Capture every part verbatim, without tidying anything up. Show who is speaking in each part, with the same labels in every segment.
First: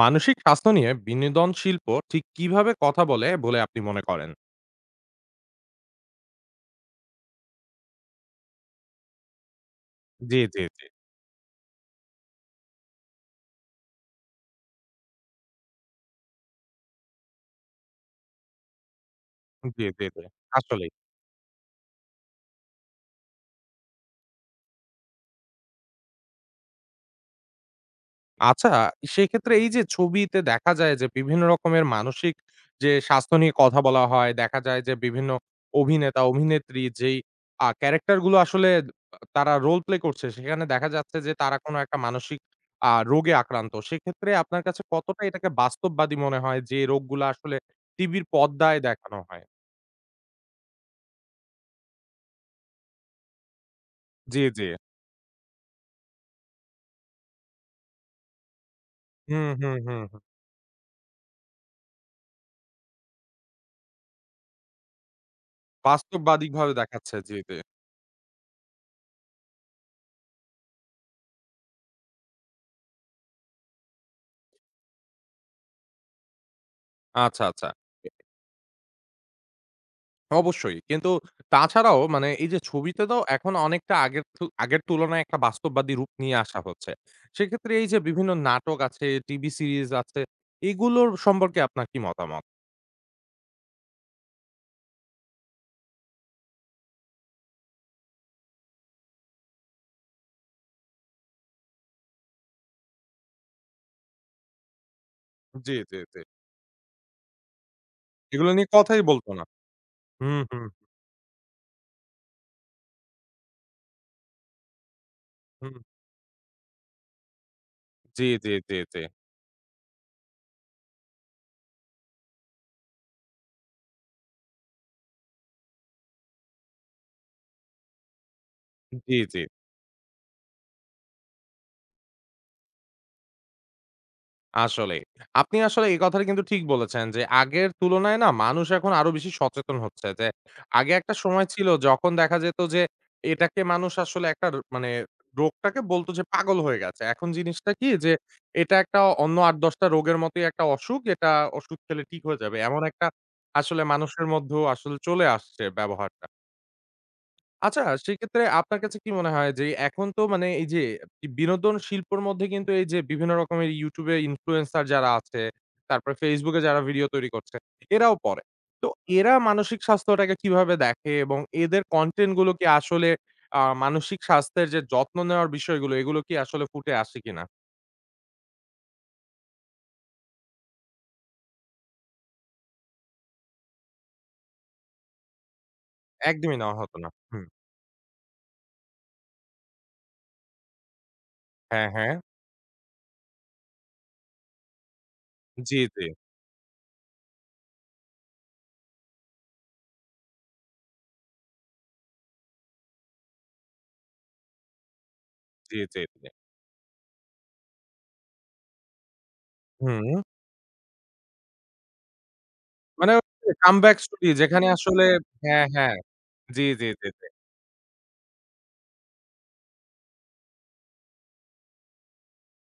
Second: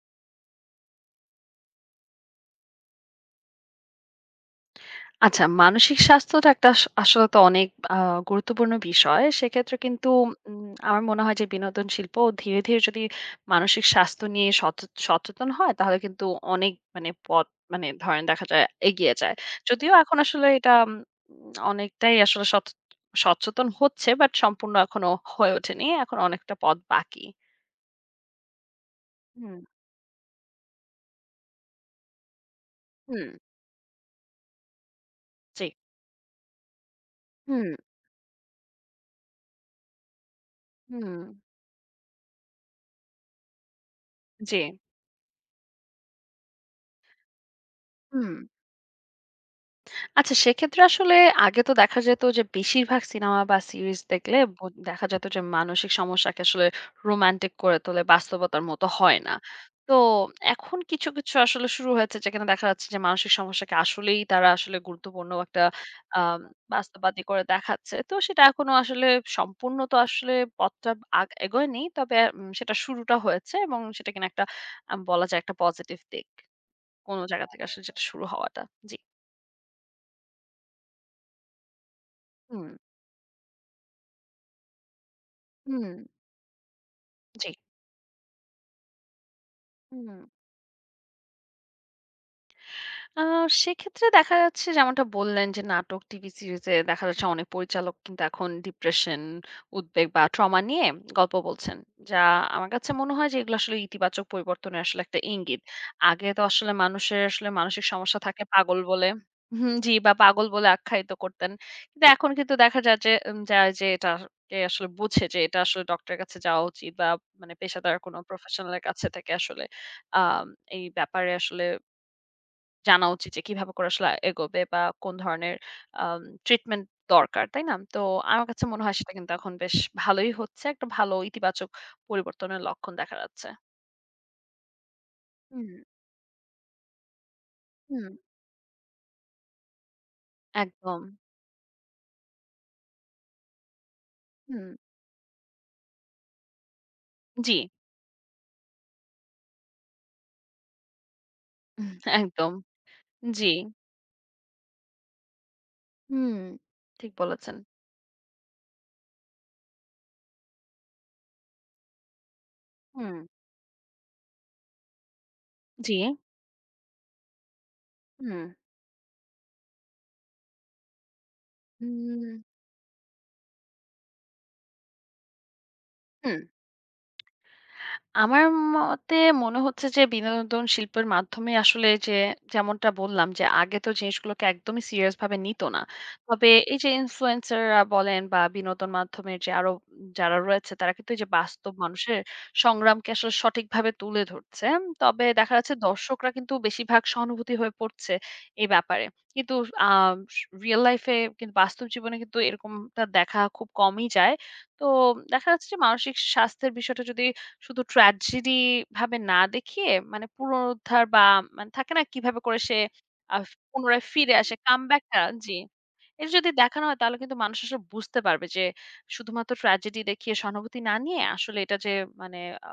Speaker 1: মানসিক স্বাস্থ্য নিয়ে বিনোদন শিল্প ঠিক কিভাবে কথা বলে বলে আপনি মনে করেন?
Speaker 2: আচ্ছা, মানসিক স্বাস্থ্যটা একটা আস আসলে তো অনেক আ গুরুত্বপূর্ণ বিষয়। সেক্ষেত্রে কিন্তু
Speaker 1: জি, জি,
Speaker 2: উম
Speaker 1: জি।
Speaker 2: আমার মনে হয় যে বিনোদন শিল্প ধীরে, ধীরে যদি মানসিক স্বাস্থ্য নিয়ে সচে সচেতন হয় তাহলে কিন্তু অনেক মানে পথ মানে ধরেন দেখা যায় এগিয়ে যায়।
Speaker 1: জি,
Speaker 2: যদিও
Speaker 1: জি,
Speaker 2: এখন
Speaker 1: জি।
Speaker 2: আসলে এটা
Speaker 1: আসলেই।
Speaker 2: উম অনেকটাই আসলে সচ সচেতন হচ্ছে বাট সম্পূর্ণ এখনো হয়ে ওঠেনি। এখন অনেকটা পথ বাকি।
Speaker 1: আচ্ছা সেক্ষেত্রে
Speaker 2: হুম,
Speaker 1: এই যে ছবিতে দেখা যায় যে বিভিন্ন রকমের মানসিক যে
Speaker 2: হুম,
Speaker 1: স্বাস্থ্য নিয়ে কথা বলা হয়, দেখা যায় যে বিভিন্ন
Speaker 2: জি।
Speaker 1: অভিনেতা, অভিনেত্রী যেই আ
Speaker 2: হুম,
Speaker 1: ক্যারেক্টার গুলো আসলে তারা রোল প্লে করছে সেখানে দেখা যাচ্ছে
Speaker 2: হুম,
Speaker 1: যে তারা কোনো একটা মানসিক আ রোগে আক্রান্ত। সেক্ষেত্রে
Speaker 2: জি,
Speaker 1: আপনার কাছে কতটা এটাকে বাস্তববাদী মনে হয় যে রোগগুলা আসলে টিভির
Speaker 2: হুম।
Speaker 1: পর্দায় দেখানো হয়?
Speaker 2: আচ্ছা, সেক্ষেত্রে আসলে আগে তো দেখা যেত যে বেশিরভাগ সিনেমা বা সিরিজ দেখলে
Speaker 1: জি, জি।
Speaker 2: বো- দেখা যেত যে মানসিক সমস্যাকে আসলে রোমান্টিক করে তোলে, বাস্তবতার মতো হয় না।
Speaker 1: হুম, হুম,
Speaker 2: তো
Speaker 1: হুম, হুম।
Speaker 2: এখন কিছু কিছু আসলে শুরু হয়েছে যেখানে দেখা যাচ্ছে যে মানসিক সমস্যাকে আসলেই তারা আসলে গুরুত্বপূর্ণ একটা আহ
Speaker 1: বাস্তববাদীকভাবে দেখাচ্ছে।
Speaker 2: বাস্তববাদী
Speaker 1: জি,
Speaker 2: করে
Speaker 1: জি।
Speaker 2: দেখাচ্ছে। তো সেটা এখনো আসলে সম্পূর্ণ তো আসলে পথটা আগ- এগোয়নি, তবে উম, সেটা শুরুটা হয়েছে এবং সেটা কিনা একটা আম, বলা যায় একটা পজিটিভ দিক কোনো
Speaker 1: আচ্ছা,
Speaker 2: জায়গা থেকে
Speaker 1: আচ্ছা।
Speaker 2: আসলে, যেটা শুরু হওয়াটা। জি,
Speaker 1: অবশ্যই। কিন্তু তাছাড়াও মানে এই যে
Speaker 2: হুম,
Speaker 1: ছবিতে তো এখন অনেকটা আগের থু আগের তুলনায় একটা
Speaker 2: হুম,
Speaker 1: বাস্তববাদী রূপ নিয়ে আসা হচ্ছে।
Speaker 2: জি।
Speaker 1: সেক্ষেত্রে এই যে বিভিন্ন নাটক আছে, টিভি সিরিজ
Speaker 2: হুম।
Speaker 1: আছে, এগুলোর সম্পর্কে আপনার কি মতামত?
Speaker 2: আ সেক্ষেত্রে দেখা যাচ্ছে যেমনটা বললেন যে নাটক, টিভি সিরিজে দেখা যাচ্ছে অনেক পরিচালক কিন্তু এখন ডিপ্রেশন, উদ্বেগ বা ট্রমা নিয়ে গল্প বলছেন। যা আমার কাছে মনে হয় যে এগুলো আসলে ইতিবাচক পরিবর্তনের আসলে একটা ইঙ্গিত।
Speaker 1: জি, জি, জি।
Speaker 2: আগে তো আসলে মানুষের আসলে মানসিক সমস্যা থাকে
Speaker 1: এগুলো নিয়ে
Speaker 2: পাগল
Speaker 1: কথাই
Speaker 2: বলে,
Speaker 1: বলত না।
Speaker 2: হুম, জি, বা
Speaker 1: হুম,
Speaker 2: পাগল
Speaker 1: হুম,
Speaker 2: বলে আখ্যায়িত করতেন। কিন্তু এখন কিন্তু দেখা যায় যে উম যায় যে এটাকে আসলে বুঝে যে এটা
Speaker 1: হুম।
Speaker 2: আসলে ডক্টরের কাছে যাওয়া উচিত, বা মানে পেশাদার কোনো
Speaker 1: জি, জি,
Speaker 2: প্রফেশনাল
Speaker 1: জি,
Speaker 2: এর
Speaker 1: জি।
Speaker 2: কাছে থেকে আসলে আ এই ব্যাপারে আসলে জানা উচিত যে কিভাবে করে আসলে এগোবে বা কোন ধরনের আম ট্রিটমেন্ট দরকার, তাই না? তো আমার কাছে মনে হয় সেটা
Speaker 1: জি,
Speaker 2: কিন্তু
Speaker 1: জি।
Speaker 2: এখন বেশ ভালোই হচ্ছে। একটা ভালো ইতিবাচক পরিবর্তনের লক্ষণ দেখা যাচ্ছে।
Speaker 1: আসলেই। আপনি
Speaker 2: হুম,
Speaker 1: আসলে এই কথাটা কিন্তু ঠিক বলেছেন যে, আগের
Speaker 2: হুম।
Speaker 1: তুলনায় না মানুষ এখন আরো বেশি সচেতন হচ্ছে যে, আগে
Speaker 2: একদম।
Speaker 1: একটা সময় ছিল যখন দেখা যেত যে, এটাকে মানুষ আসলে একটা র
Speaker 2: হুম,
Speaker 1: মানে রোগটাকে বলত যে, পাগল হয়ে গেছে। এখন
Speaker 2: জি,
Speaker 1: জিনিসটা কি যে, এটা একটা অন্য আট দশ টা রোগের মতোই একটা অসুখ। এটা ওষুধ
Speaker 2: হুম,
Speaker 1: খেলে ঠিক হয়ে
Speaker 2: একদম।
Speaker 1: যাবে। এমন একটা
Speaker 2: জি।
Speaker 1: আসলে মানুষের মধ্যেও আসলে চলে আসছে ব্যবহার।
Speaker 2: হুম, ঠিক বলেছেন।
Speaker 1: আচ্ছা, সেক্ষেত্রে আপনার কাছে কি মনে হয় যে এখন তো মানে এই যে বিনোদন শিল্পর মধ্যে কিন্তু এই যে
Speaker 2: হুম,
Speaker 1: বিভিন্ন রকমের YouTube এ ইনফ্লুয়েন্সার যারা আছে,
Speaker 2: জি,
Speaker 1: তারপরে Facebook এ যারা ভিডিও তৈরি করছে, এরাও
Speaker 2: হুম।
Speaker 1: পড়ে। তো এরা মানসিক স্বাস্থ্যটাকে কিভাবে দেখে এবং এদের কনটেন্ট গুলো
Speaker 2: হুম।
Speaker 1: কি আসলে আ মানসিক স্বাস্থ্যের যে যত্ন নেওয়ার বিষয়গুলো এগুলো কি
Speaker 2: হুম।
Speaker 1: আসলে ফুটে আসে কিনা?
Speaker 2: আমার মতে মনে হচ্ছে যে বিনোদন শিল্পের মাধ্যমে আসলে যে যেমনটা বললাম যে আগে তো জিনিসগুলোকে একদমই সিরিয়াস ভাবে নিত না, তবে
Speaker 1: একদমই নেওয়া
Speaker 2: এই যে
Speaker 1: হতো না। হুম।
Speaker 2: ইনফ্লুয়েন্সাররা বলেন বা বিনোদন মাধ্যমের যে আরো যারা রয়েছে তারা কিন্তু এই যে বাস্তব
Speaker 1: হ্যাঁ, হ্যাঁ।
Speaker 2: মানুষের সংগ্রামকে আসলে সঠিকভাবে তুলে ধরছে। তবে দেখা যাচ্ছে
Speaker 1: জি, জি,
Speaker 2: দর্শকরা কিন্তু বেশিরভাগ সহানুভূতি হয়ে পড়ছে এই ব্যাপারে। কিন্তু আহ রিয়েল লাইফে কিন্তু বাস্তব জীবনে কিন্তু এরকমটা দেখা খুব কমই যায়। তো দেখা যাচ্ছে যে
Speaker 1: জি, জি,
Speaker 2: মানসিক
Speaker 1: জি।
Speaker 2: স্বাস্থ্যের বিষয়টা যদি শুধু ট্র্যাজেডি ভাবে না দেখিয়ে
Speaker 1: হুম।
Speaker 2: মানে পুনরুদ্ধার বা মানে থাকে না কিভাবে করে সে
Speaker 1: মানে
Speaker 2: আ
Speaker 1: কামব্যাক
Speaker 2: পুনরায়
Speaker 1: স্টোরি
Speaker 2: ফিরে আসে
Speaker 1: যেখানে আসলে
Speaker 2: কামব্যাকটা। জি।
Speaker 1: হ্যাঁ, হ্যাঁ।
Speaker 2: এটা যদি
Speaker 1: জি,
Speaker 2: দেখানো
Speaker 1: জি,
Speaker 2: হয়
Speaker 1: জি।
Speaker 2: তাহলে কিন্তু মানুষ আসলে বুঝতে পারবে যে শুধুমাত্র ট্র্যাজেডি দেখিয়ে সহানুভূতি না নিয়ে আসলে এটা যে মানে আ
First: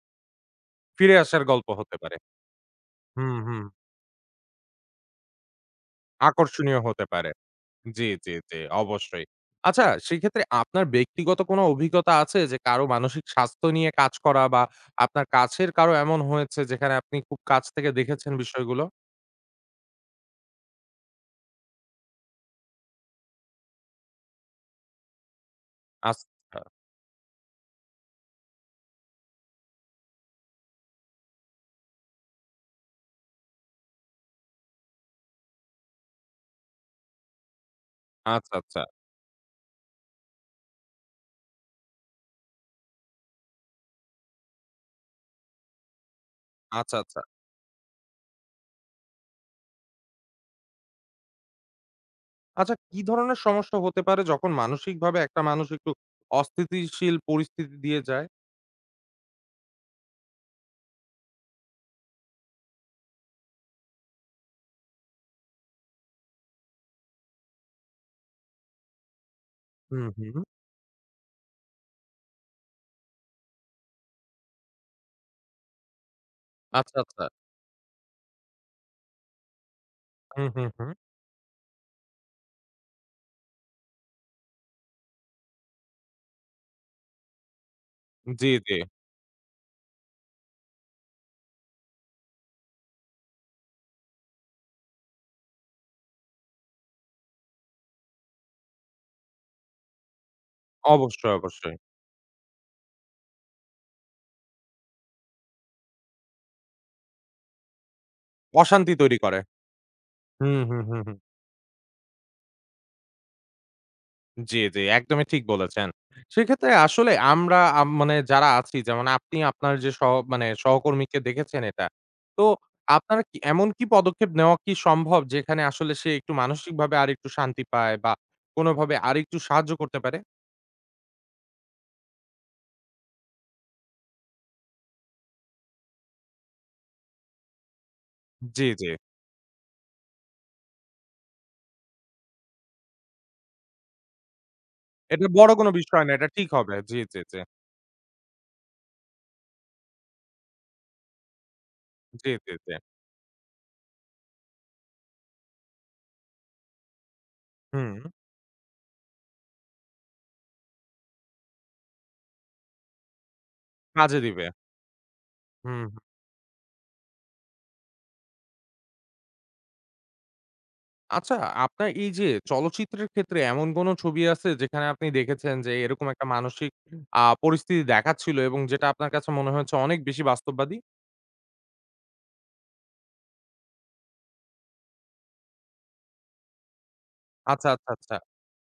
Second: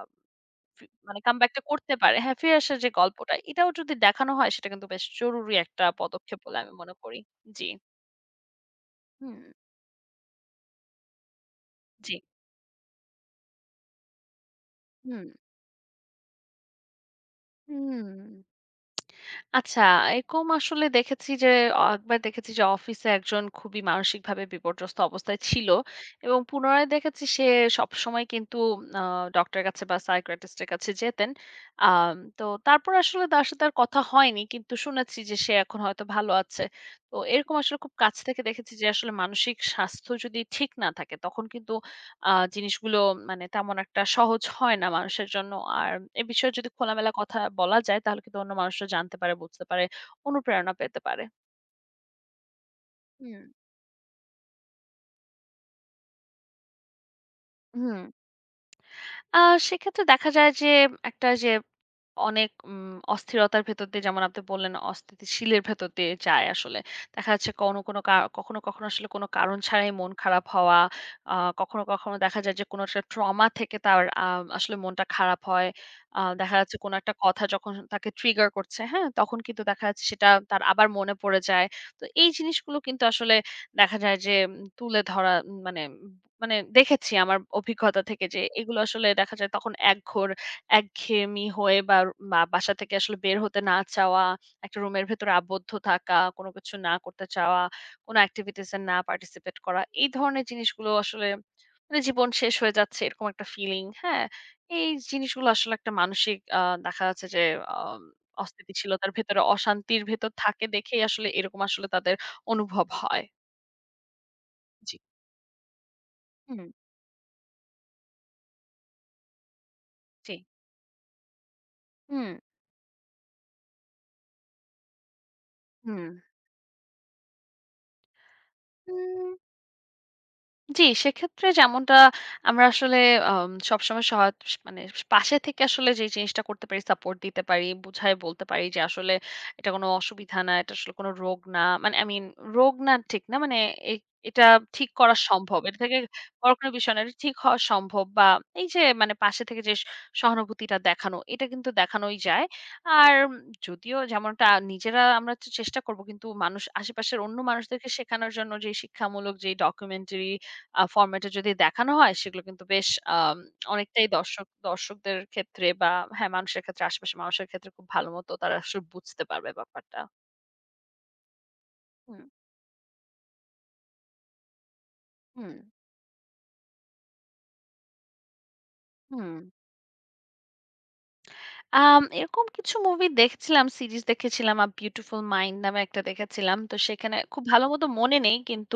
Speaker 2: ফি
Speaker 1: ফিরে
Speaker 2: মানে
Speaker 1: আসার
Speaker 2: কামব্যাকটা
Speaker 1: গল্প
Speaker 2: করতে
Speaker 1: হতে পারে।
Speaker 2: পারে, হ্যাঁ, ফিরে আসার যে গল্পটা
Speaker 1: হুম, হুম।
Speaker 2: এটাও যদি দেখানো হয় সেটা কিন্তু বেশ জরুরি একটা পদক্ষেপ বলে আমি
Speaker 1: আকর্ষণীয়
Speaker 2: মনে
Speaker 1: হতে
Speaker 2: করি।
Speaker 1: পারে।
Speaker 2: জি।
Speaker 1: জি, জি, জি, অবশ্যই।
Speaker 2: হুম,
Speaker 1: আচ্ছা সেক্ষেত্রে আপনার ব্যক্তিগত কোনো অভিজ্ঞতা
Speaker 2: জি।
Speaker 1: আছে যে কারো মানসিক স্বাস্থ্য নিয়ে কাজ করা বা
Speaker 2: হুম,
Speaker 1: আপনার কাছের কারো এমন হয়েছে যেখানে আপনি খুব কাছ থেকে
Speaker 2: হুম।
Speaker 1: দেখেছেন বিষয়গুলো?
Speaker 2: আচ্ছা, এরকম আসলে দেখেছি যে অ একবার দেখেছি যে অফিসে একজন খুবই মানসিকভাবে বিপর্যস্ত অবস্থায় ছিল,
Speaker 1: আচ্ছা,
Speaker 2: এবং পুনরায় দেখেছি সে সবসময় কিন্তু আ ডক্টরের কাছে বা সাইকিয়াট্রিস্ট এর কাছে যেতেন। আম তো তারপর আসলে তার সাথে আর কথা হয়নি। কিন্তু শুনেছি যে সে এখন হয়তো ভালো আছে। তো এরকম আসলে খুব কাছ থেকে
Speaker 1: আচ্ছা,
Speaker 2: দেখেছি
Speaker 1: আচ্ছা,
Speaker 2: যে আসলে মানসিক স্বাস্থ্য যদি ঠিক না থাকে তখন কিন্তু আ জিনিসগুলো মানে তেমন একটা সহজ হয় না মানুষের জন্য। আর এ বিষয়ে যদি
Speaker 1: আচ্ছা,
Speaker 2: খোলামেলা
Speaker 1: আচ্ছা।
Speaker 2: কথা বলা যায় তাহলে কিন্তু অন্য মানুষরা জানতে পারে, বুঝতে পারে, অনুপ্রেরণা পেতে পারে।
Speaker 1: আচ্ছা কি ধরনের
Speaker 2: হুম,
Speaker 1: সমস্যা হতে পারে যখন মানসিকভাবে একটা মানুষ একটু অস্থিতিশীল পরিস্থিতি দিয়ে
Speaker 2: হুম।
Speaker 1: যায়?
Speaker 2: আ সেক্ষেত্রে দেখা যায় যে একটা যে অনেক উম অস্থিরতার ভেতর দিয়ে, যেমন আপনি বললেন, অস্থিতিশীলের ভেতর দিয়ে যায় আসলে। দেখা যাচ্ছে কোনো, কোনো কা কখনো, কখনো আসলে কোনো কারণ ছাড়াই
Speaker 1: হুম,
Speaker 2: মন
Speaker 1: হুম।
Speaker 2: খারাপ হওয়া, আ কখনো, কখনো দেখা যায় যে কোনো একটা ট্রমা থেকে তার আ আসলে মনটা খারাপ হয়। আ দেখা যাচ্ছে কোনো
Speaker 1: আচ্ছা,
Speaker 2: একটা
Speaker 1: আচ্ছা।
Speaker 2: কথা যখন তাকে ট্রিগার করছে, হ্যাঁ? তখন কিন্তু দেখা যাচ্ছে সেটা
Speaker 1: হুম,
Speaker 2: তার
Speaker 1: হুম,
Speaker 2: আবার
Speaker 1: হুম।
Speaker 2: মনে পড়ে যায়। তো এই জিনিসগুলো কিন্তু আসলে দেখা যায় যে উম, তুলে ধরা উম, মানে মানে দেখেছি আমার অভিজ্ঞতা থেকে যে
Speaker 1: জি, জি।
Speaker 2: এগুলো আসলে দেখা যায় তখন একঘর একঘেয়েমি হয়ে, বা বা বাসা থেকে আসলে বের হতে না চাওয়া, একটা রুমের ভেতরে আবদ্ধ থাকা, কোনো কিছু না করতে চাওয়া, কোনো activities এ না participate করা। এই ধরনের জিনিসগুলো আসলে
Speaker 1: অবশ্যই, অবশ্যই।
Speaker 2: মানে জীবন শেষ হয়ে যাচ্ছে এরকম একটা ফিলিং, হ্যাঁ? এই জিনিসগুলো আসলে একটা মানসিক আ দেখা যাচ্ছে যে আম
Speaker 1: অশান্তি
Speaker 2: অস্থিতিশীলতার
Speaker 1: তৈরি করে।
Speaker 2: ভেতরে অশান্তির ভেতর
Speaker 1: হুম,
Speaker 2: থাকে
Speaker 1: হুম, হুম,
Speaker 2: দেখেই
Speaker 1: হুম।
Speaker 2: আসলে এরকম আসলে তাদের অনুভব হয়।
Speaker 1: জি, জি,
Speaker 2: জি।
Speaker 1: একদমই ঠিক বলেছেন।
Speaker 2: হুম,
Speaker 1: সেক্ষেত্রে আসলে আমরা আম মানে যারা আছি যেমন আপনি আপনার যে সহ
Speaker 2: জি।
Speaker 1: মানে সহকর্মীকে দেখেছেন এটা।
Speaker 2: হুম।
Speaker 1: তো আপনার কি এমন কি পদক্ষেপ নেওয়া কি সম্ভব যেখানে আসলে
Speaker 2: হুম।
Speaker 1: সে একটু মানসিকভাবে আরেকটু শান্তি পায় বা কোনোভাবে
Speaker 2: উম,
Speaker 1: আরেকটু সাহায্য করতে পারে?
Speaker 2: জি, সেক্ষেত্রে যেমনটা আমরা আসলে আম সবসময় সহায় মানে পাশে থেকে আসলে যে জিনিসটা করতে পারি, সাপোর্ট দিতে পারি, বুঝায় বলতে
Speaker 1: জি,
Speaker 2: পারি যে
Speaker 1: জি।
Speaker 2: আসলে এটা কোনো অসুবিধা না, এটা আসলে কোনো রোগ না। মানে I mean রোগ না ঠিক না, মানে এ এটা ঠিক করা
Speaker 1: এটা বড়
Speaker 2: সম্ভব।
Speaker 1: কোনো
Speaker 2: এটা থেকে
Speaker 1: বিষয় না। এটা ঠিক
Speaker 2: বড় কোনো
Speaker 1: হবে।
Speaker 2: বিষয়
Speaker 1: জি,
Speaker 2: না। এটা
Speaker 1: জি,
Speaker 2: ঠিক
Speaker 1: জি।
Speaker 2: হওয়া সম্ভব বা এই যে মানে পাশে থেকে যে সহানুভূতিটা দেখানো, এটা কিন্তু দেখানোই
Speaker 1: জি,
Speaker 2: যায়।
Speaker 1: জি, জি।
Speaker 2: আর উম, যদিও যেমনটা নিজেরা আমরা তো চেষ্টা করব, কিন্তু মানুষ আশেপাশের অন্য মানুষদেরকে
Speaker 1: হুম,
Speaker 2: শেখানোর জন্য যে শিক্ষামূলক যে ডকুমেন্টারি আ ফরমেট এ যদি দেখানো হয়, সেগুলো কিন্তু বেশ আম অনেকটাই
Speaker 1: কাজে দিবে।
Speaker 2: দর্শক দর্শকদের ক্ষেত্রে
Speaker 1: হুম।
Speaker 2: বা হ্যাঁ, মানুষের ক্ষেত্রে আশেপাশের মানুষের ক্ষেত্রে খুব ভালো মতো তারা আসলে বুঝতে পারবে ব্যাপারটা।
Speaker 1: আচ্ছা, আপনার এই
Speaker 2: হুম।
Speaker 1: যে চলচ্চিত্রের ক্ষেত্রে এমন কোন ছবি আছে যেখানে আপনি
Speaker 2: হুম,
Speaker 1: দেখেছেন যে এরকম একটা মানসিক আ পরিস্থিতি দেখাচ্ছিল এবং যেটা আপনার কাছে
Speaker 2: হুম।
Speaker 1: মনে হয়েছে অনেক বেশি বাস্তববাদী?
Speaker 2: আম এরকম কিছু মুভি দেখছিলাম, সিরিজ দেখেছিলাম। আ 'Beautiful Mind' নামে একটা দেখেছিলাম। তো সেখানে খুব ভালো
Speaker 1: আচ্ছা,
Speaker 2: মতো
Speaker 1: আচ্ছা, আচ্ছা।
Speaker 2: মনে নেই। কিন্তু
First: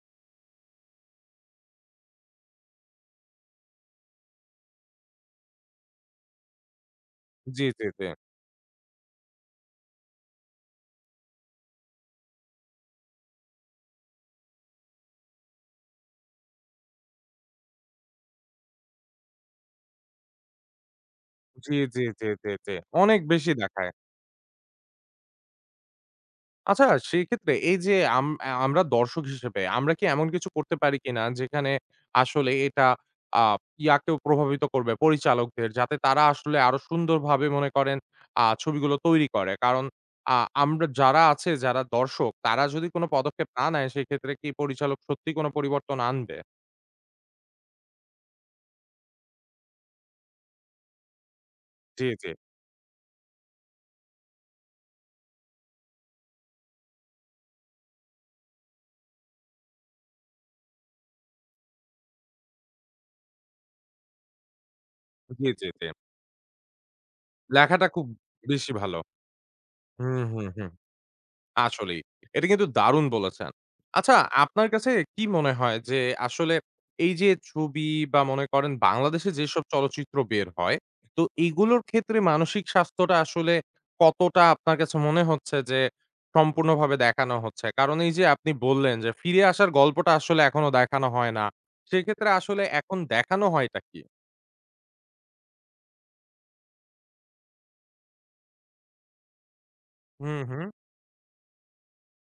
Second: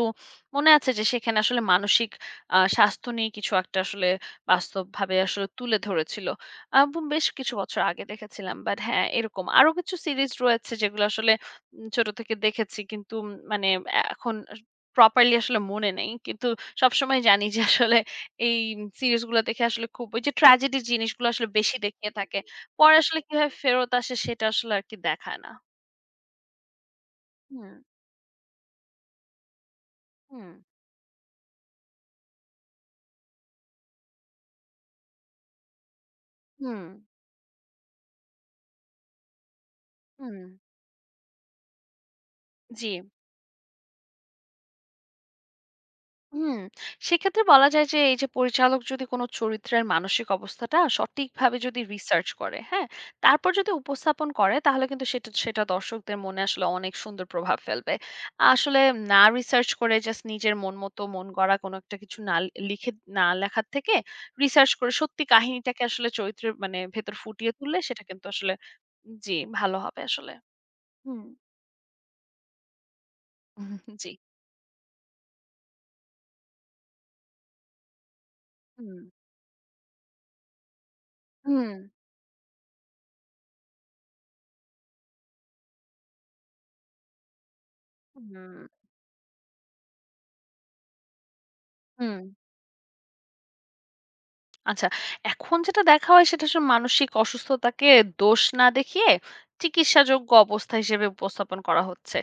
Speaker 2: মনে আছে যে সেখানে আসলে মানসিক আ স্বাস্থ্য নিয়ে কিছু একটা আসলে বাস্তবভাবে আসলে তুলে ধরেছিল। আ ব বেশ কিছু
Speaker 1: জি,
Speaker 2: বছর
Speaker 1: জি,
Speaker 2: আগে
Speaker 1: জি।
Speaker 2: দেখেছিলাম। বাট হ্যাঁ, এরকম আরো কিছু সিরিজ রয়েছে যেগুলো আসলে উম ছোট থেকে দেখেছি। কিন্তু উম মানে এ এখন আস প্রপারলি আসলে মনে নেই। কিন্তু সবসময় জানি যে আসলে এই সিরিজগুলো দেখে আসলে খুব ওই যে ট্র্যাজেডি জিনিসগুলো আসলে
Speaker 1: জি,
Speaker 2: বেশি
Speaker 1: জি,
Speaker 2: দেখিয়ে
Speaker 1: জি,
Speaker 2: থাকে।
Speaker 1: জি, জি।
Speaker 2: পরে
Speaker 1: অনেক
Speaker 2: আসলে
Speaker 1: বেশি
Speaker 2: কিভাবে
Speaker 1: দেখায়।
Speaker 2: ফেরত আসে সেটা আসলে আরকি দেখায় না।
Speaker 1: আচ্ছা, সেক্ষেত্রে
Speaker 2: হুম,
Speaker 1: এই যে আম আ আমরা দর্শক হিসেবে আমরা কি এমন কিছু
Speaker 2: হুম,
Speaker 1: করতে পারি কিনা যেখানে আসলে এটা আ ইয়াকেও প্রভাবিত করবে পরিচালকদের যাতে তারা আসলে আরো
Speaker 2: হুম,
Speaker 1: সুন্দরভাবে মনে করেন আ ছবিগুলো তৈরি করে। কারণ আ
Speaker 2: হুম।
Speaker 1: আমরা যারা আছে যারা দর্শক তারা যদি
Speaker 2: জি।
Speaker 1: কোনো পদক্ষেপ না নেয় সেক্ষেত্রে কি পরিচালক সত্যি কোনো পরিবর্তন আনবে?
Speaker 2: হুম, সেক্ষেত্রে বলা যায় যে এই যে পরিচালক যদি কোনো চরিত্রের মানসিক অবস্থাটা সঠিকভাবে যদি
Speaker 1: জি, জি,
Speaker 2: রিসার্চ করে, হ্যাঁ? তারপর যদি উপস্থাপন করে তাহলে কিন্তু সেটা সেটা দর্শকদের মনে আসলে অনেক সুন্দর প্রভাব ফেলবে। আসলে না রিসার্চ করে জাস্ট নিজের মন মতো মন গড়া কোনো একটা কিছু না লিখে, না লেখার থেকে রিসার্চ করে সত্যি
Speaker 1: জি, জি,
Speaker 2: কাহিনীটাকে
Speaker 1: জি।
Speaker 2: আসলে চরিত্রের মানে ভেতর ফুটিয়ে তুললে
Speaker 1: লেখাটা
Speaker 2: সেটা
Speaker 1: খুব
Speaker 2: কিন্তু আসলে
Speaker 1: বেশি ভালো।
Speaker 2: জি, ভালো হবে
Speaker 1: হুম,
Speaker 2: আসলে।
Speaker 1: হুম, হুম।
Speaker 2: হুম,
Speaker 1: আসলেই। এটা কিন্তু দারুণ বলেছেন।
Speaker 2: হুম। জি।
Speaker 1: আচ্ছা, আপনার কাছে কি মনে হয় যে আসলে এই যে ছবি বা মনে করেন
Speaker 2: হুম,
Speaker 1: বাংলাদেশে যেসব চলচ্চিত্র বের হয়, তো
Speaker 2: হুম,
Speaker 1: এগুলোর ক্ষেত্রে মানসিক স্বাস্থ্যটা আসলে কতটা আপনার কাছে মনে হচ্ছে যে সম্পূর্ণভাবে দেখানো হচ্ছে? কারণ এই যে
Speaker 2: হুম,
Speaker 1: আপনি বললেন যে ফিরে আসার গল্পটা আসলে এখনো দেখানো হয় না।
Speaker 2: হুম।
Speaker 1: সেক্ষেত্রে আসলে এখন দেখানো হয়টা কি?
Speaker 2: আচ্ছা, এখন যেটা দেখা হয় সেটা আসলে মানসিক অসুস্থতাকে দোষ না দেখিয়ে চিকিৎসাযোগ্য
Speaker 1: হুম, হুম।
Speaker 2: অবস্থা হিসেবে উপস্থাপন করা হচ্ছে।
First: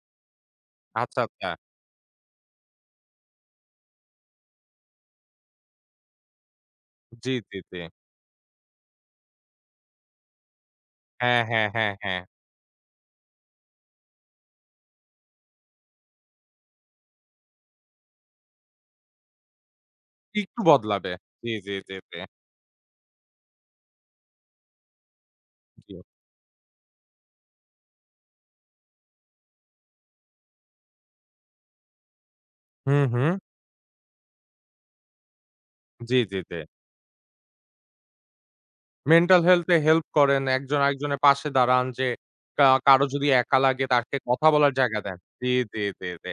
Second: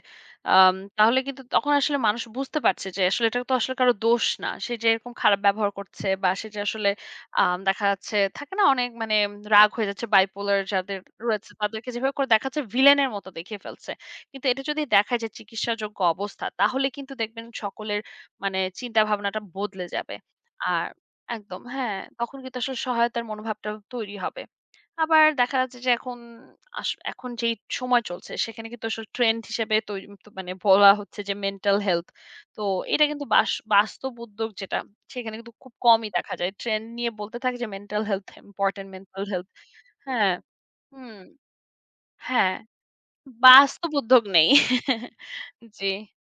Speaker 2: আম তাহলে
Speaker 1: আচ্ছা,
Speaker 2: কিন্তু
Speaker 1: আচ্ছা।
Speaker 2: তখন আসলে মানুষ বুঝতে পারছে যে আসলে এটা তো আসলে কারো দোষ না। সে যে এরকম খারাপ ব্যবহার করছে বা সে যে আসলে
Speaker 1: জি, জি,
Speaker 2: আম
Speaker 1: জি।
Speaker 2: দেখা যাচ্ছে থাকে না অনেক মানে রাগ হয়ে যাচ্ছে bipolar যাদের
Speaker 1: হ্যাঁ,
Speaker 2: রয়েছে
Speaker 1: হ্যাঁ,
Speaker 2: তাদেরকে
Speaker 1: হ্যাঁ,
Speaker 2: যেভাবে
Speaker 1: হ্যাঁ।
Speaker 2: করে দেখাচ্ছে ভিলেনের মতো দেখিয়ে ফেলছে। কিন্তু এটা যদি দেখায় যে চিকিৎসাযোগ্য অবস্থা, তাহলে কিন্তু দেখবেন সকলের মানে চিন্তা ভাবনাটা বদলে যাবে।
Speaker 1: একটু
Speaker 2: আর
Speaker 1: বদলাবে। জি,
Speaker 2: একদম।
Speaker 1: জি, জি,
Speaker 2: হ্যাঁ,
Speaker 1: জি।
Speaker 2: তখন কিন্তু আসলে সহায়তার মনোভাবটা তৈরি হবে। আবার দেখা যাচ্ছে যে
Speaker 1: জি।
Speaker 2: এখন আস এখন যেই সময় চলছে সেখানে কিন্তু আসলে ট্রেন্ড হিসেবে তৈ তো মানে বলা হচ্ছে যে মেন্টাল হেলথ। তো
Speaker 1: হুম,
Speaker 2: এটা কিন্তু
Speaker 1: হুম।
Speaker 2: বাস বাস্তব উদ্যোগ যেটা সেখানে কিন্তু খুব কমই
Speaker 1: জি,
Speaker 2: দেখা
Speaker 1: জি,
Speaker 2: যায়।
Speaker 1: জি।
Speaker 2: ট্রেন্ড নিয়ে বলতে থাকে যে mental health important, mental
Speaker 1: mental
Speaker 2: health.
Speaker 1: Health এ হেল্প
Speaker 2: হ্যাঁ,
Speaker 1: করেন। একজন
Speaker 2: হুম,
Speaker 1: আরেকজনের পাশে দাঁড়ান যে
Speaker 2: হ্যাঁ,
Speaker 1: কা কারো যদি একা লাগে
Speaker 2: বাস্তব
Speaker 1: তাকে
Speaker 2: উদ্যোগ
Speaker 1: কথা
Speaker 2: নেই।
Speaker 1: বলার জায়গা দেন। জি, জি,
Speaker 2: জি,
Speaker 1: জি, জি।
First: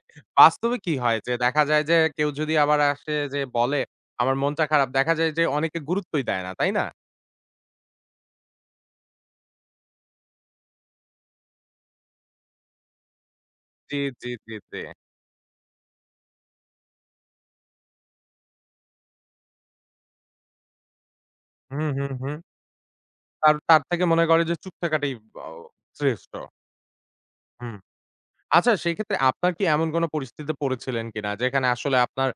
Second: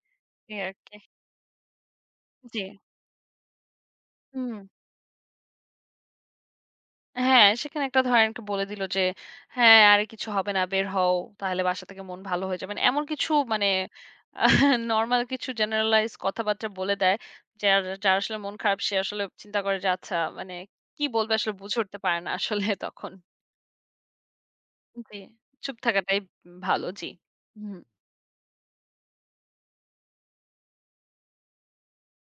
Speaker 2: এই আর
Speaker 1: বাস্তবে কি
Speaker 2: কি।
Speaker 1: হয় যে দেখা যায় যে কেউ যদি
Speaker 2: জি,
Speaker 1: আবার আসে যে বলে আমার
Speaker 2: হুম।
Speaker 1: মনটা খারাপ দেখা যায় যে অনেকে গুরুত্বই দেয় না, তাই না?
Speaker 2: হ্যাঁ, সেখানে একটা ধরেন একটা বলে দিল যে, "হ্যাঁ, আরে কিছু হবে না, বের হও। তাহলে বাসা থেকে মন ভালো হয়ে যাবে।" মানে এমন কিছু মানে
Speaker 1: জি, জি, জি, জি।
Speaker 2: নরমাল কিছু generalize কথাবার্তা বলে দেয়। যার যার আসলে মন খারাপ সে আসলে চিন্তা করে যে, আচ্ছা মানে কি বলবে আসলে বুঝে
Speaker 1: হুম,
Speaker 2: উঠতে
Speaker 1: হুম,
Speaker 2: পারে না
Speaker 1: হুম।
Speaker 2: আসলে তখন।
Speaker 1: তার, তার থেকে মনে করে যে চুপ থাকাটাই
Speaker 2: জি,
Speaker 1: ব
Speaker 2: চুপ থাকাটাই
Speaker 1: শ্রেষ্ঠ।
Speaker 2: ভালো। জি।
Speaker 1: হুম।
Speaker 2: হুম,
Speaker 1: আচ্ছা সেক্ষেত্রে আপনার কি এমন কোন পরিস্থিতিতে পড়েছিলেন কিনা? যেখানে আসলে আপনার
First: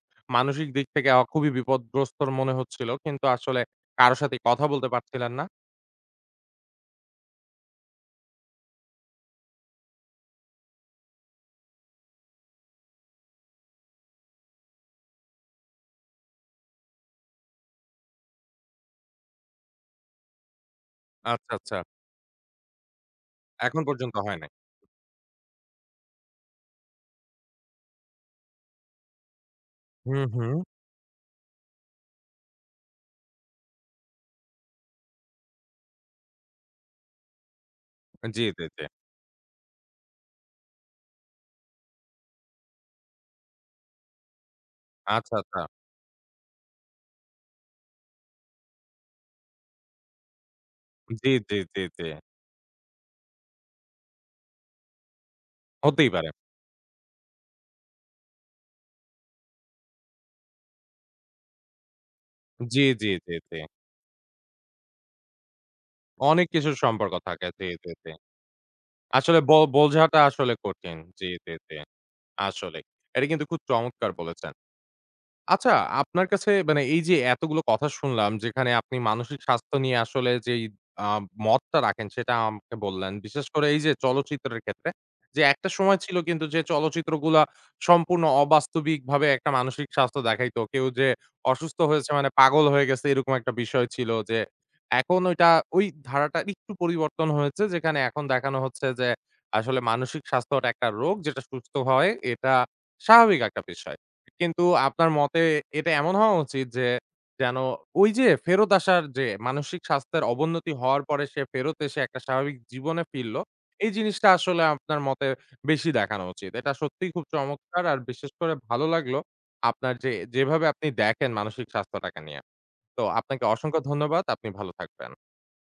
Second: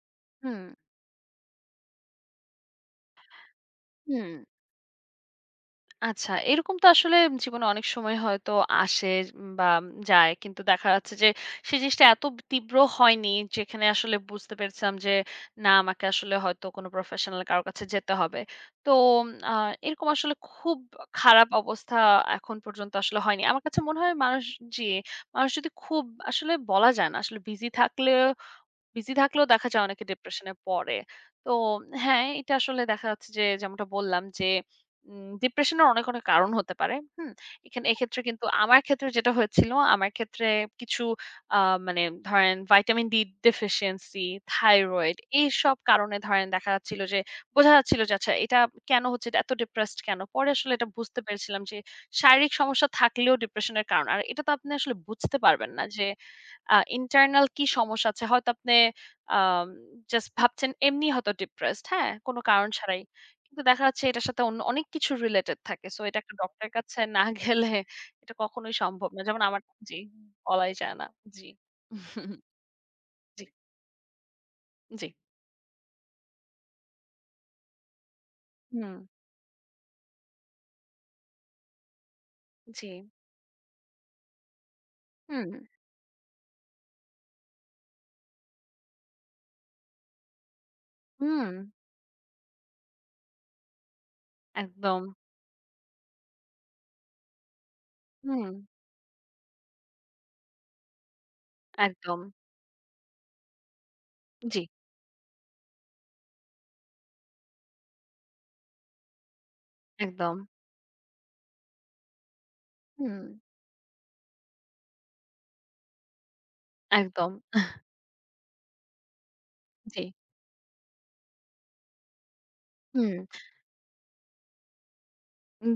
Speaker 2: হুম।
Speaker 1: মানসিক দিক থেকে অ খুবই বিপদগ্রস্তর মনে হচ্ছিল কিন্তু আসলে কারো
Speaker 2: হুম।
Speaker 1: সাথে কথা বলতে পারছিলেন না?
Speaker 2: আচ্ছা, এরকম তো আসলে জীবনে অনেক সময় হয়তো আসে বা যায়। কিন্তু দেখা যাচ্ছে যে সেই জিনিসটা এত তীব্র হয়নি যেখানে আসলে বুঝতে পেরেছিলাম যে না আমাকে আসলে হয়তো কোনো প্রফেশনাল কারো কাছে যেতে হবে। তো আ এরকম আসলে খুব খারাপ
Speaker 1: আচ্ছা, আচ্ছা।
Speaker 2: অবস্থা এখন পর্যন্ত আসলে হয়নি। আমার কাছে
Speaker 1: এখন
Speaker 2: মনে হয়
Speaker 1: পর্যন্ত হয়
Speaker 2: মানুষ
Speaker 1: নাই।
Speaker 2: জি, মানুষ যদি খুব আসলে বলা যায় না আসলে বিজি থাকলে বিজি থাকলেও দেখা যায় অনেকে
Speaker 1: হুম,
Speaker 2: ডিপ্রেশনে
Speaker 1: হুম।
Speaker 2: পড়ে। তো হ্যাঁ, এটা আসলে দেখা যাচ্ছে যে যেমনটা বললাম যে উম ডিপ্রেশনের অনেক, অনেক কারণ হতে পারে। হুম? এখানে এক্ষেত্রে
Speaker 1: জি,
Speaker 2: কিন্তু
Speaker 1: জি,
Speaker 2: আমার
Speaker 1: জি।
Speaker 2: ক্ষেত্রে যেটা হয়েছিল, আমার ক্ষেত্রে কিছু আ মানে ধরেন ভিটামিন ডি deficiency, thyroid
Speaker 1: আচ্ছা, আচ্ছা।
Speaker 2: এইসব কারণে ধরেন দেখা যাচ্ছিল যে বোঝা যাচ্ছিল যে, আচ্ছা এটা কেন হচ্ছে? এটা এত ডিপ্রেসড কেন? পরে আসলে এটা বুঝতে
Speaker 1: জি, জি,
Speaker 2: পেরেছিলাম যে
Speaker 1: জি, জি।
Speaker 2: শারীরিক সমস্যা থাকলেও ডিপ্রেশন এর কারণ। আর এটা তো আপনি আসলে বুঝতে পারবেন না যে
Speaker 1: হতেই পারে।
Speaker 2: আ ইন্টারনাল কি সমস্যা আছে? হয়তো আপনি আম জাস্ট ভাবছেন এমনি হয়তো ডিপ্রেসড, হ্যাঁ? কোনো কারণ
Speaker 1: জি,
Speaker 2: ছাড়াই।
Speaker 1: জি, জি, জি।
Speaker 2: কিন্তু দেখা যাচ্ছে এটার সাথে অন্য অনেক কিছু রিলেটেড থাকে। সো এটা একটা
Speaker 1: অনেক
Speaker 2: ডক্টরের
Speaker 1: কিছুর
Speaker 2: কাছে
Speaker 1: সম্পর্ক
Speaker 2: না
Speaker 1: থাকে। জি,
Speaker 2: গেলে
Speaker 1: জি, জি।
Speaker 2: এটা কখনোই সম্ভব না।
Speaker 1: আসলে
Speaker 2: যেমন
Speaker 1: ব
Speaker 2: আমার জি,
Speaker 1: বোঝাটা আসলে
Speaker 2: বলাই যায়
Speaker 1: কঠিন।
Speaker 2: না।
Speaker 1: জি,
Speaker 2: জি।
Speaker 1: জি, জি। আসলেই। এটা
Speaker 2: জি,
Speaker 1: কিন্তু খুব চমৎকার বলেছেন।
Speaker 2: জি।
Speaker 1: আচ্ছা, আপনার কাছে মানে এই যে এতগুলো কথা শুনলাম যেখানে
Speaker 2: হুম,
Speaker 1: আপনি মানসিক স্বাস্থ্য নিয়ে আসলে যেই আ মতটা রাখেন সেটা আমাকে
Speaker 2: জি।
Speaker 1: বললেন। বিশেষ করে এই যে চলচ্চিত্রের ক্ষেত্রে যে
Speaker 2: হুম,
Speaker 1: একটা সময় ছিল কিন্তু যে চলচ্চিত্রগুলা সম্পূর্ণ অবাস্তবিকভাবে একটা মানসিক স্বাস্থ্য দেখাইতো। কেউ যে
Speaker 2: হুম,
Speaker 1: অসুস্থ হয়েছে মানে পাগল হয়ে গেছে এরকম একটা বিষয় ছিল যে
Speaker 2: একদম।
Speaker 1: এখন ওইটা ওই ধারাটা একটু পরিবর্তন হয়েছে যেখানে এখন
Speaker 2: হুম,
Speaker 1: দেখানো হচ্ছে যে আসলে মানসিক স্বাস্থ্যটা একটা রোগ যেটা সুস্থ হয়
Speaker 2: একদম।
Speaker 1: এটা স্বাভাবিক একটা বিষয়।
Speaker 2: জি,
Speaker 1: কিন্তু আপনার মতে এটা এমন হওয়া উচিত যে, যেন ওই যে ফেরত আসার যে মানসিক স্বাস্থ্যের
Speaker 2: একদম।
Speaker 1: অবনতি হওয়ার পরে সে ফেরত এসে একটা স্বাভাবিক জীবনে
Speaker 2: হুম,
Speaker 1: ফিরল। এই জিনিসটা আসলে আপনার মতে বেশি দেখানো উচিত। এটা সত্যিই খুব
Speaker 2: একদম।
Speaker 1: চমৎকার আর বিশেষ করে ভালো লাগলো আপনার
Speaker 2: জি,
Speaker 1: যে যেভাবে আপনি দেখেন মানসিক স্বাস্থ্যটাকে নিয়ে। তো
Speaker 2: হুম।
Speaker 1: আপনাকে অসংখ্য ধন্যবাদ। আপনি ভালো থাকবেন।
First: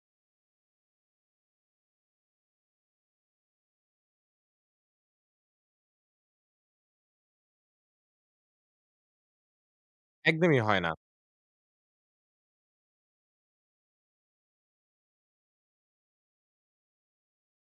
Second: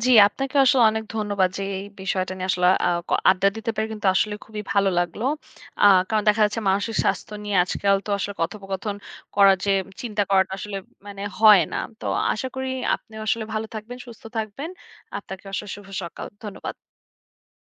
Speaker 2: জি, আপনাকে আসলে অনেক ধন্যবাদ যে এই বিষয়টা নিয়ে আসলে আ ক আড্ডা দিতে পেরে কিন্তু আসলে খুবই ভালো লাগলো। আ কারণ দেখা যাচ্ছে মানসিক স্বাস্থ্য নিয়ে আজকাল তো আসলে কথোপকথন করার যে চিন্তা করাটা
Speaker 1: একদমই
Speaker 2: আসলে
Speaker 1: হয় না।
Speaker 2: মানে হয় না। তো আশা করি আপনিও আসলে ভালো থাকবেন, সুস্থ থাকবেন। আপনাকে আসলে শুভ সকাল। ধন্যবাদ।